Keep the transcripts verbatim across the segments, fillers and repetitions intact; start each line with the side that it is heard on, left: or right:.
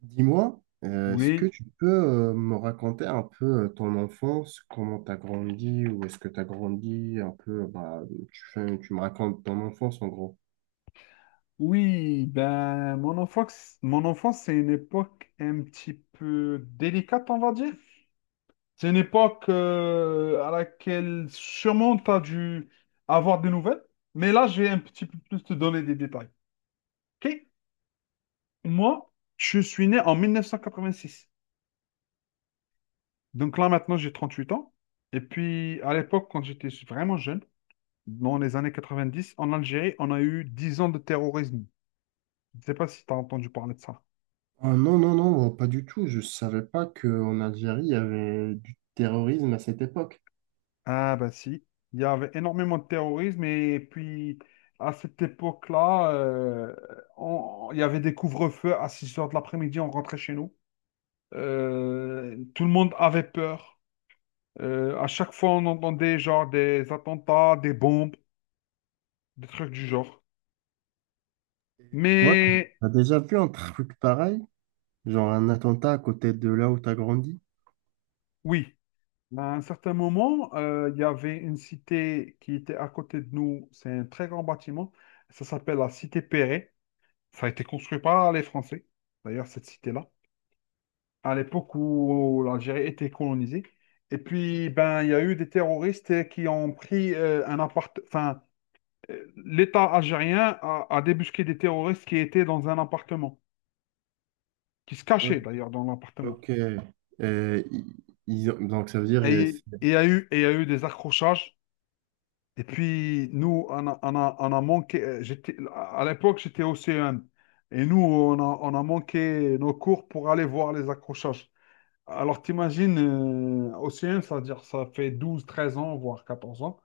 right: Dis-moi, euh, est-ce que
left: Oui,
right: tu peux euh, me raconter un peu euh, ton enfance, comment tu as grandi, ou est-ce que tu as grandi un peu, bah, tu fais, tu me racontes ton enfance en gros.
left: oui, ben mon enfance, mon enfance, c'est une époque un petit peu délicate, on va dire. C'est une époque euh, à laquelle sûrement tu as dû avoir des nouvelles, mais là, je vais un petit peu plus te donner des détails. OK? Moi, je suis né en mille neuf cent quatre-vingt-six. Donc là, maintenant, j'ai trente-huit ans. Et puis, à l'époque, quand j'étais vraiment jeune, dans les années quatre-vingt-dix, en Algérie, on a eu dix ans de terrorisme. Je ne sais pas si tu as entendu parler de ça.
right: Ah, non, non, non, pas du tout. Je savais pas qu'en Algérie, il y avait du terrorisme à cette époque.
left: Ah bah si, il y avait énormément de terrorisme et puis à cette époque-là, euh, on- il y avait des couvre-feux à six heures de l'après-midi, on rentrait chez nous. Euh, tout le monde avait peur. Euh, à chaque fois, on entendait genre des attentats, des bombes, des trucs du genre.
right: Toi, tu
left: Mais
right: as déjà vu un truc pareil, genre un attentat à côté de là où tu as grandi?
left: oui, à un certain moment, euh, il y avait une cité qui était à côté de nous, c'est un très grand bâtiment, ça s'appelle la cité Perret, ça a été construit par les Français, d'ailleurs cette cité-là, à l'époque où l'Algérie était colonisée. Et puis, ben, il y a eu des terroristes qui ont pris euh, un appart... Enfin, euh, l'État algérien a, a débusqué des terroristes qui étaient dans un appartement, qui se cachaient
right: O-
left: d'ailleurs dans l'appartement.
right: Ok. Euh, ils- ils ont- donc ça veut dire. euh,
left: Et
right: c'est-
left: et il y a eu, et il y a eu des accrochages. Et puis, nous, on a, on a, on a manqué... euh, J'étais, à l'époque, j'étais au C E M. Et nous, on a, on a manqué nos cours pour aller voir les accrochages. Alors, t'imagines, euh, océan, c'est-à-dire ça fait douze, treize ans, voire quatorze ans,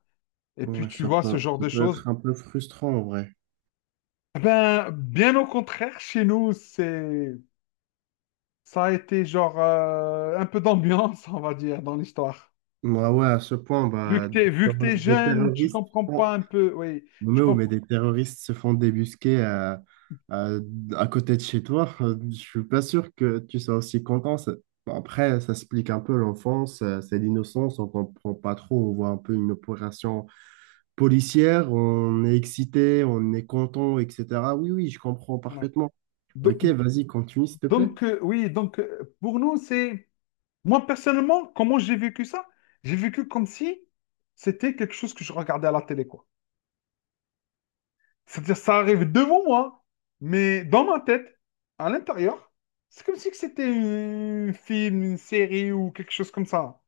left: et puis
right: Ouais,
left: tu
right: ça
left: vois ce
right: peut,
left: genre
right: ça
left: de
right: peut
left: choses.
right: être un peu frustrant en vrai.
left: Eh ben, bien au contraire, chez nous, c'est, ça a été genre euh, un peu d'ambiance, on va dire, dans l'histoire.
right: Moi, ouais, à ce point,
left: Vu que
right: bah, des,
left: t'es, vu que
right: terro-
left: t'es
right: des
left: jeune, tu
right: terroristes se
left: comprends
right: font.
left: pas un peu, oui, tu
right: Mais, oh, mais
left: comprends.
right: des terroristes se font débusquer à, à, à côté de chez toi. Euh, Je suis pas sûr que tu sois aussi content. Ça- bon, après, ça explique un peu l'enfance, euh, c'est l'innocence, on comprend pas trop. On voit un peu une opération policière, on est excité, on est content, et cetera. Oui, oui, je comprends
left: Voilà.
right: parfaitement.
left: Do-
right: Ok, vas-y, continue, s'il te plaît.
left: Donc, euh, oui, donc euh, pour nous, c'est, moi personnellement, comment j'ai vécu ça? J'ai vécu comme si c'était quelque chose que je regardais à la télé, quoi. C'est-à-dire, ça arrive devant moi, mais dans ma tête, à l'intérieur, c'est comme si que c'était un film, une série ou quelque chose comme ça.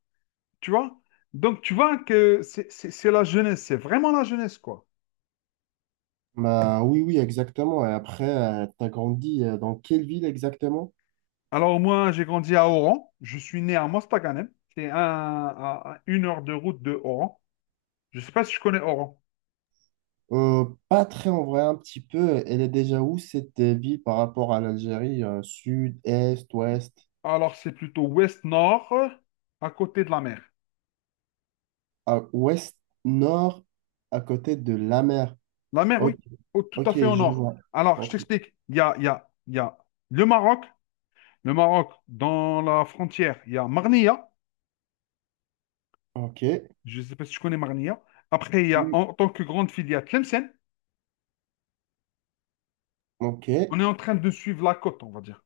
left: Tu vois? Donc, tu vois que c'est c'est- c'est la jeunesse, c'est vraiment la jeunesse, quoi.
right: Bah, oui, oui, exactement. Et après, tu as grandi euh, dans quelle ville exactement?
left: Alors, moi, j'ai grandi à Oran. Je suis né à Mostaganem. C'est un- à, à une heure de route de Oran. Je ne sais pas si je connais Oran.
right: Euh, pas très en vrai, un petit peu. Elle est déjà où cette euh, ville par rapport à l'Algérie? Euh, sud, est, ouest,
left: Alors, c'est plutôt ouest-nord, à côté de la mer.
right: à, ouest, nord, à côté de la mer.
left: La mer,
right: Ok,
left: oui, au- tout
right: ok,
left: à fait au
right: je
left: nord.
right: vois.
left: Alors, je
right: Ok,
left: t'explique. Il y a, il y a, il y a le Maroc. Le Maroc, dans la frontière, il y a Marnia.
right: ok,
left: Je ne sais pas si tu connais Marnia. Après, il y a
right: oui,
left: en tant que grande filiale, il y a Tlemcen.
right: ok.
left: On est en train de suivre la côte, on va dire.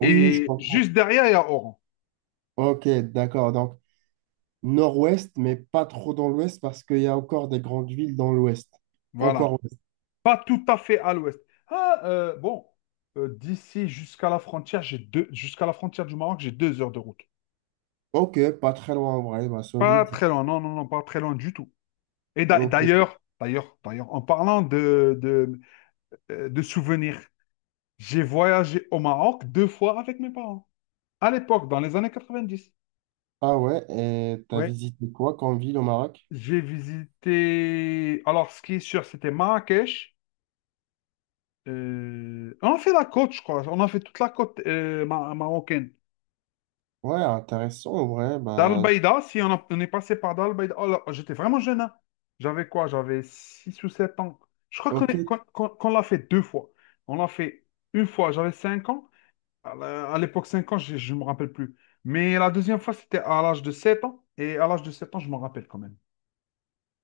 right: Oui, oui, je
left: Et
right: comprends.
left: juste derrière, il y a Oran.
right: Ok, d'accord. Donc, nord-ouest, mais pas trop dans l'ouest parce qu'il y a encore des grandes villes dans l'ouest. Encore
left: Voilà.
right: ouest.
left: Pas tout à fait à l'ouest. Ah, euh, bon, euh, d'ici jusqu'à la frontière, j'ai deux, jusqu'à la frontière du Maroc, j'ai deux heures de route.
right: Ok, pas très loin en vrai, bah,
left: Pas
right: solide.
left: très loin, non, non, non, pas très loin du tout. Et d'a-
right: Ok.
left: d'ailleurs, d'ailleurs, d'ailleurs, en parlant de, de, euh, de souvenirs, j'ai voyagé au Maroc deux fois avec mes parents. À l'époque, dans les années quatre-vingt-dix,
right: Ah ouais, et t'as
left: ouais,
right: visité quoi comme ville au Maroc?
left: j'ai visité. Alors, ce qui est sûr, c'était Marrakech. Euh, On a fait la côte, je crois. On a fait toute la côte euh, ma- marocaine.
right: Ouais, intéressant, en vrai.
left: Dar el
right: Bah,
left: Beida, si on, a- on est passé par Dar el Beida. Oh là, j'étais vraiment jeune, hein. J'avais quoi? J'avais six ou sept ans. Je crois qu'on
right: ok.
left: est- qu'on, qu'on- qu'on l'a fait deux fois. On l'a fait une fois, j'avais cinq ans. À la- à l'époque, cinq ans, je ne me rappelle plus. Mais la deuxième fois, c'était à l'âge de sept ans. Et à l'âge de sept ans, je m'en rappelle quand même.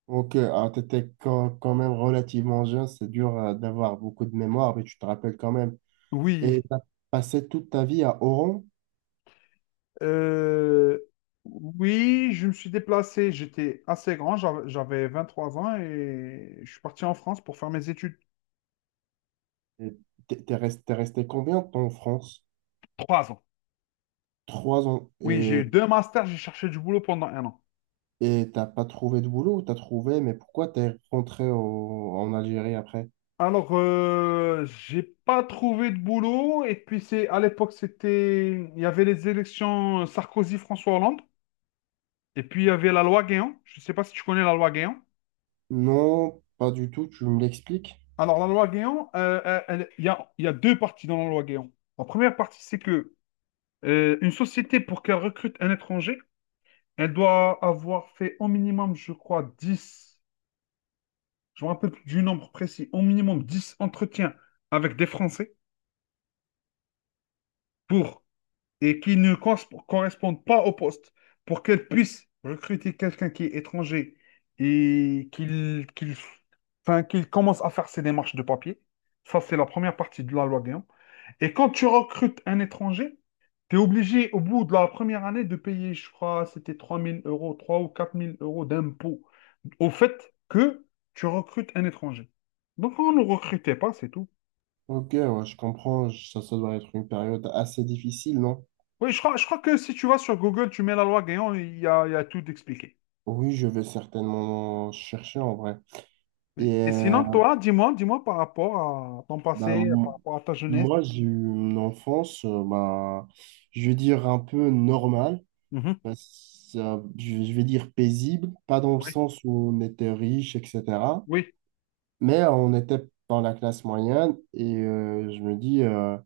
right: Donc, euh, alors, t'étais quand, quand même relativement jeune, c'est dur euh, d'avoir beaucoup de mémoire, mais tu te rappelles quand même. Et
left: Oui,
right: t'as passé toute ta vie à Oran.
left: Euh, oui, je me suis déplacé. J'étais assez grand, j'av- j'avais trois ans et je suis parti en France pour faire mes études.
right: Et T'es t'es resté, t'es resté combien de temps en France?
left: Trois ans.
right: Trois ans.
left: Oui, j'ai
right: Et
left: eu deux masters, j'ai cherché du boulot pendant un an.
right: et t'as pas trouvé de boulot, ou t'as trouvé, mais pourquoi t'es rentré au- en Algérie après?
left: Alors, euh, j'ai pas trouvé de boulot et puis c'est à l'époque c'était il y avait les élections Sarkozy-François Hollande et puis il y avait la loi Guéant. Je ne sais pas si tu connais la loi Guéant.
right: Non, pas du tout, tu me l'expliques?
left: Alors la loi Guéant, euh, elle- elle- il y a, il y a deux parties dans la loi Guéant. La première partie c'est que Euh, une société, pour qu'elle recrute un étranger, elle doit avoir fait au minimum, je crois, dix, je me rappelle plus du nombre précis, au minimum dix entretiens avec des Français pour et qui ne cons- correspondent pas au poste pour qu'elle puisse recruter quelqu'un qui est étranger et qu'il qu'il enfin, qu'il commence à faire ses démarches de papier. Ça, c'est la première partie de la loi Guillaume. Et quand tu recrutes un étranger, tu es obligé, au bout de la première année, de payer, je crois, c'était trois mille euros, trois ou quatre mille euros d'impôts au fait que tu recrutes un étranger. Donc, on ne recrutait pas, c'est tout.
right: Ok, ouais, je comprends, je- ça, ça doit être une période assez difficile, non?
left: Oui, je crois, je crois que si tu vas sur Google, tu mets la loi Guéant, il y a, il y a tout expliqué.
right: Oui, je vais certainement chercher en vrai.
left: Oui.
right: Et
left: Et
right: euh,
left: sinon, toi, dis-moi, dis-moi par rapport à ton
right: bah,
left: passé,
right: m-
left: par rapport à ta jeunesse.
right: moi, j'ai eu une enfance, euh, bah, je vais dire un peu normale,
left: Mhm.
right: parce- euh, je je vais dire paisible, pas dans le
left: Oui,
right: sens où on était riche, et cetera.
left: oui.
right: Mais euh, on était dans la classe moyenne et euh, je me dis, euh,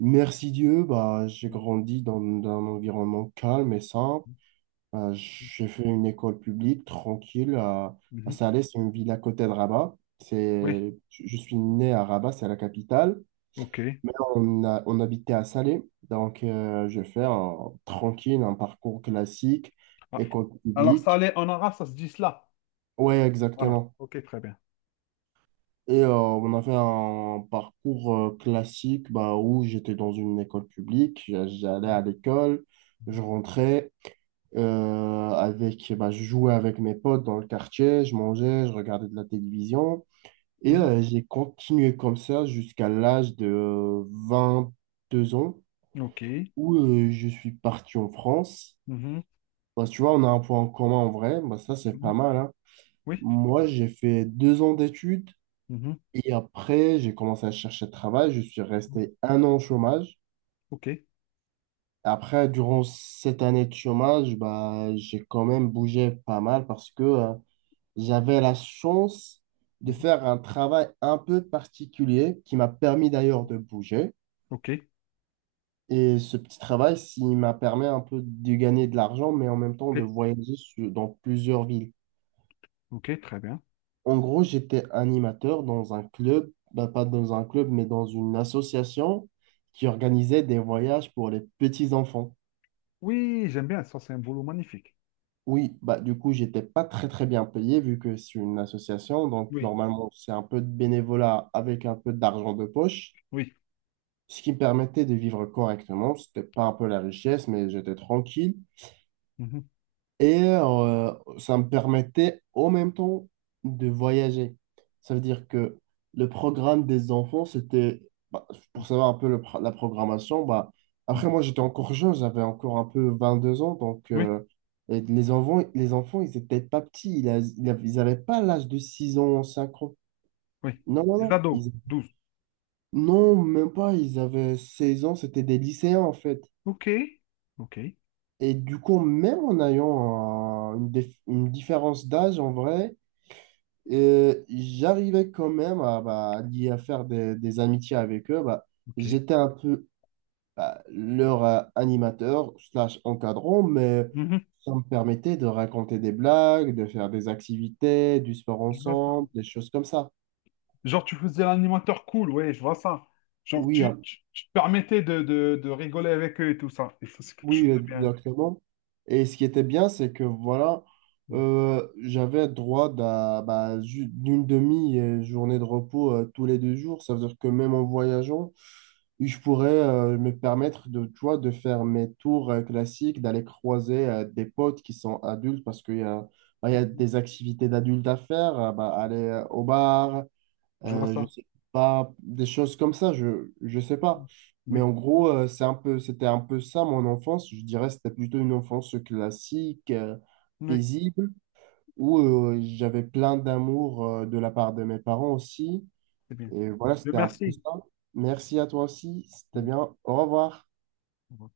right: merci Dieu, bah, j'ai grandi dans, dans un environnement calme et simple. Euh, j'ai fait une école publique tranquille à, à
left: Mhm.
right: Salé, c'est une ville à côté de Rabat.
left: Oui,
right: C'est, je je suis né à Rabat, c'est la capitale.
left: ok.
right: Mais on, a- on habitait à Salé, donc euh, je fais un, tranquille un parcours classique,
left: Ah,
right: école
left: alors, ça
right: publique.
left: allait en arabe, ça se dit cela.
right: Ouais,
left: Voilà,
right: exactement.
left: ok, très bien.
right: Et euh, on a fait un parcours euh, classique, bah, où j'étais dans une école publique, j'a- j'allais
left: Mhm.
right: à l'école, je rentrais, euh, avec, bah, je jouais avec mes potes dans le quartier, je mangeais, je regardais de la télévision. Et
left: Mhm.
right: euh, j'ai continué comme ça jusqu'à l'âge de vingt-deux ans,
left: Ok.
right: où euh, je suis parti en France.
left: Mhm.
right: Bah, tu vois, on a un point en commun en vrai. Bah, ça, c'est pas
left: Mhm.
right: mal, hein.
left: Oui.
right: Moi, j'ai fait deux ans d'études
left: Mhm.
right: et après, j'ai commencé à chercher de travail. Je suis resté un an au chômage.
left: Ok.
right: Après, durant cette année de chômage, bah, j'ai quand même bougé pas mal parce que euh, j'avais la chance de
left: Mhm.
right: faire un travail un peu particulier qui m'a permis d'ailleurs de bouger.
left: Ok.
right: Et ce petit travail, il m'a permis un peu de gagner de l'argent, mais en même temps de
left: Ok.
right: voyager sur- dans plusieurs villes.
left: Ok, très bien.
right: En gros, j'étais animateur dans un club, bah, pas dans un club, mais dans une association qui organisait des voyages pour les petits-enfants.
left: Oui, j'aime bien. Ça, c'est un boulot magnifique.
right: Oui, bah, du coup, j'étais pas très très bien payé vu que c'est une association, donc
left: Oui.
right: normalement, c'est un peu de bénévolat avec un peu d'argent de poche,
left: Oui.
right: ce qui me permettait de vivre correctement. C'était pas un peu la richesse, mais j'étais tranquille.
left: Mhm.
right: Et euh, ça me permettait en même temps de voyager. Ça veut dire que le programme des enfants, c'était, bah, pour savoir un peu le pro- la programmation, bah, après
left: Mhm.
right: moi j'étais encore jeune, j'avais encore un peu vingt-deux ans, donc
left: Oui.
right: euh, et les enfants, les enfants, ils étaient pas petits, ils a- ils avaient ils n'avaient pas l'âge de six ans, cinq ans.
left: Oui.
right: Non, non,
left: Les
right: non.
left: ados,
right: Ils-
left: douze.
right: Non, même pas, ils avaient seize ans, c'était des lycéens en fait.
left: Ok. Ok.
right: Et du coup, même en ayant un- une, dif- une différence d'âge en vrai, et j'arrivais quand même à, bah, lier- à faire des, des amitiés avec eux. Bah,
left: Ok.
right: j'étais un peu bah, leur euh, animateur slash encadrant, mais
left: Mhm.
right: ça me permettait de raconter des blagues, de faire des activités, du sport
left: Je vois ça.
right: ensemble, des choses comme ça.
left: Genre, tu faisais l'animateur cool, ouais, je vois ça. Genre,
right: Oui,
left: tu,
right: un
left: tu, tu te permettais de, de, de rigoler avec eux et tout ça. Et ça, c'est quelque
right: oui,
left: chose de bien.
right: exactement. Et ce qui était bien, c'est que voilà, euh, j'avais droit d'un- bah, ju- d'une demi-journée de repos euh, tous les deux jours. Ça veut dire que même en voyageant, je pourrais euh, me permettre de, tu vois, de faire mes tours euh, classiques, d'aller croiser euh, des potes qui sont adultes parce qu'il y a, bah, il y a des activités d'adultes à faire, euh, bah, aller euh, au bar,
left: Je vois
right: euh, je
left: ça.
right: sais pas, des choses comme ça, je, je sais pas. Mais
left: Oui,
right: en gros, euh, c'est un peu, c'était un peu ça mon enfance. Je dirais c'était plutôt une enfance classique, euh,
left: oui,
right: paisible, où euh, j'avais plein d'amour euh, de la part de mes parents aussi.
left: c'est bien.
right: Et voilà,
left: Dieu
right: c'était un peu
left: merci.
right: ça. Merci à toi aussi, c'était bien. Au revoir.
left: Mm.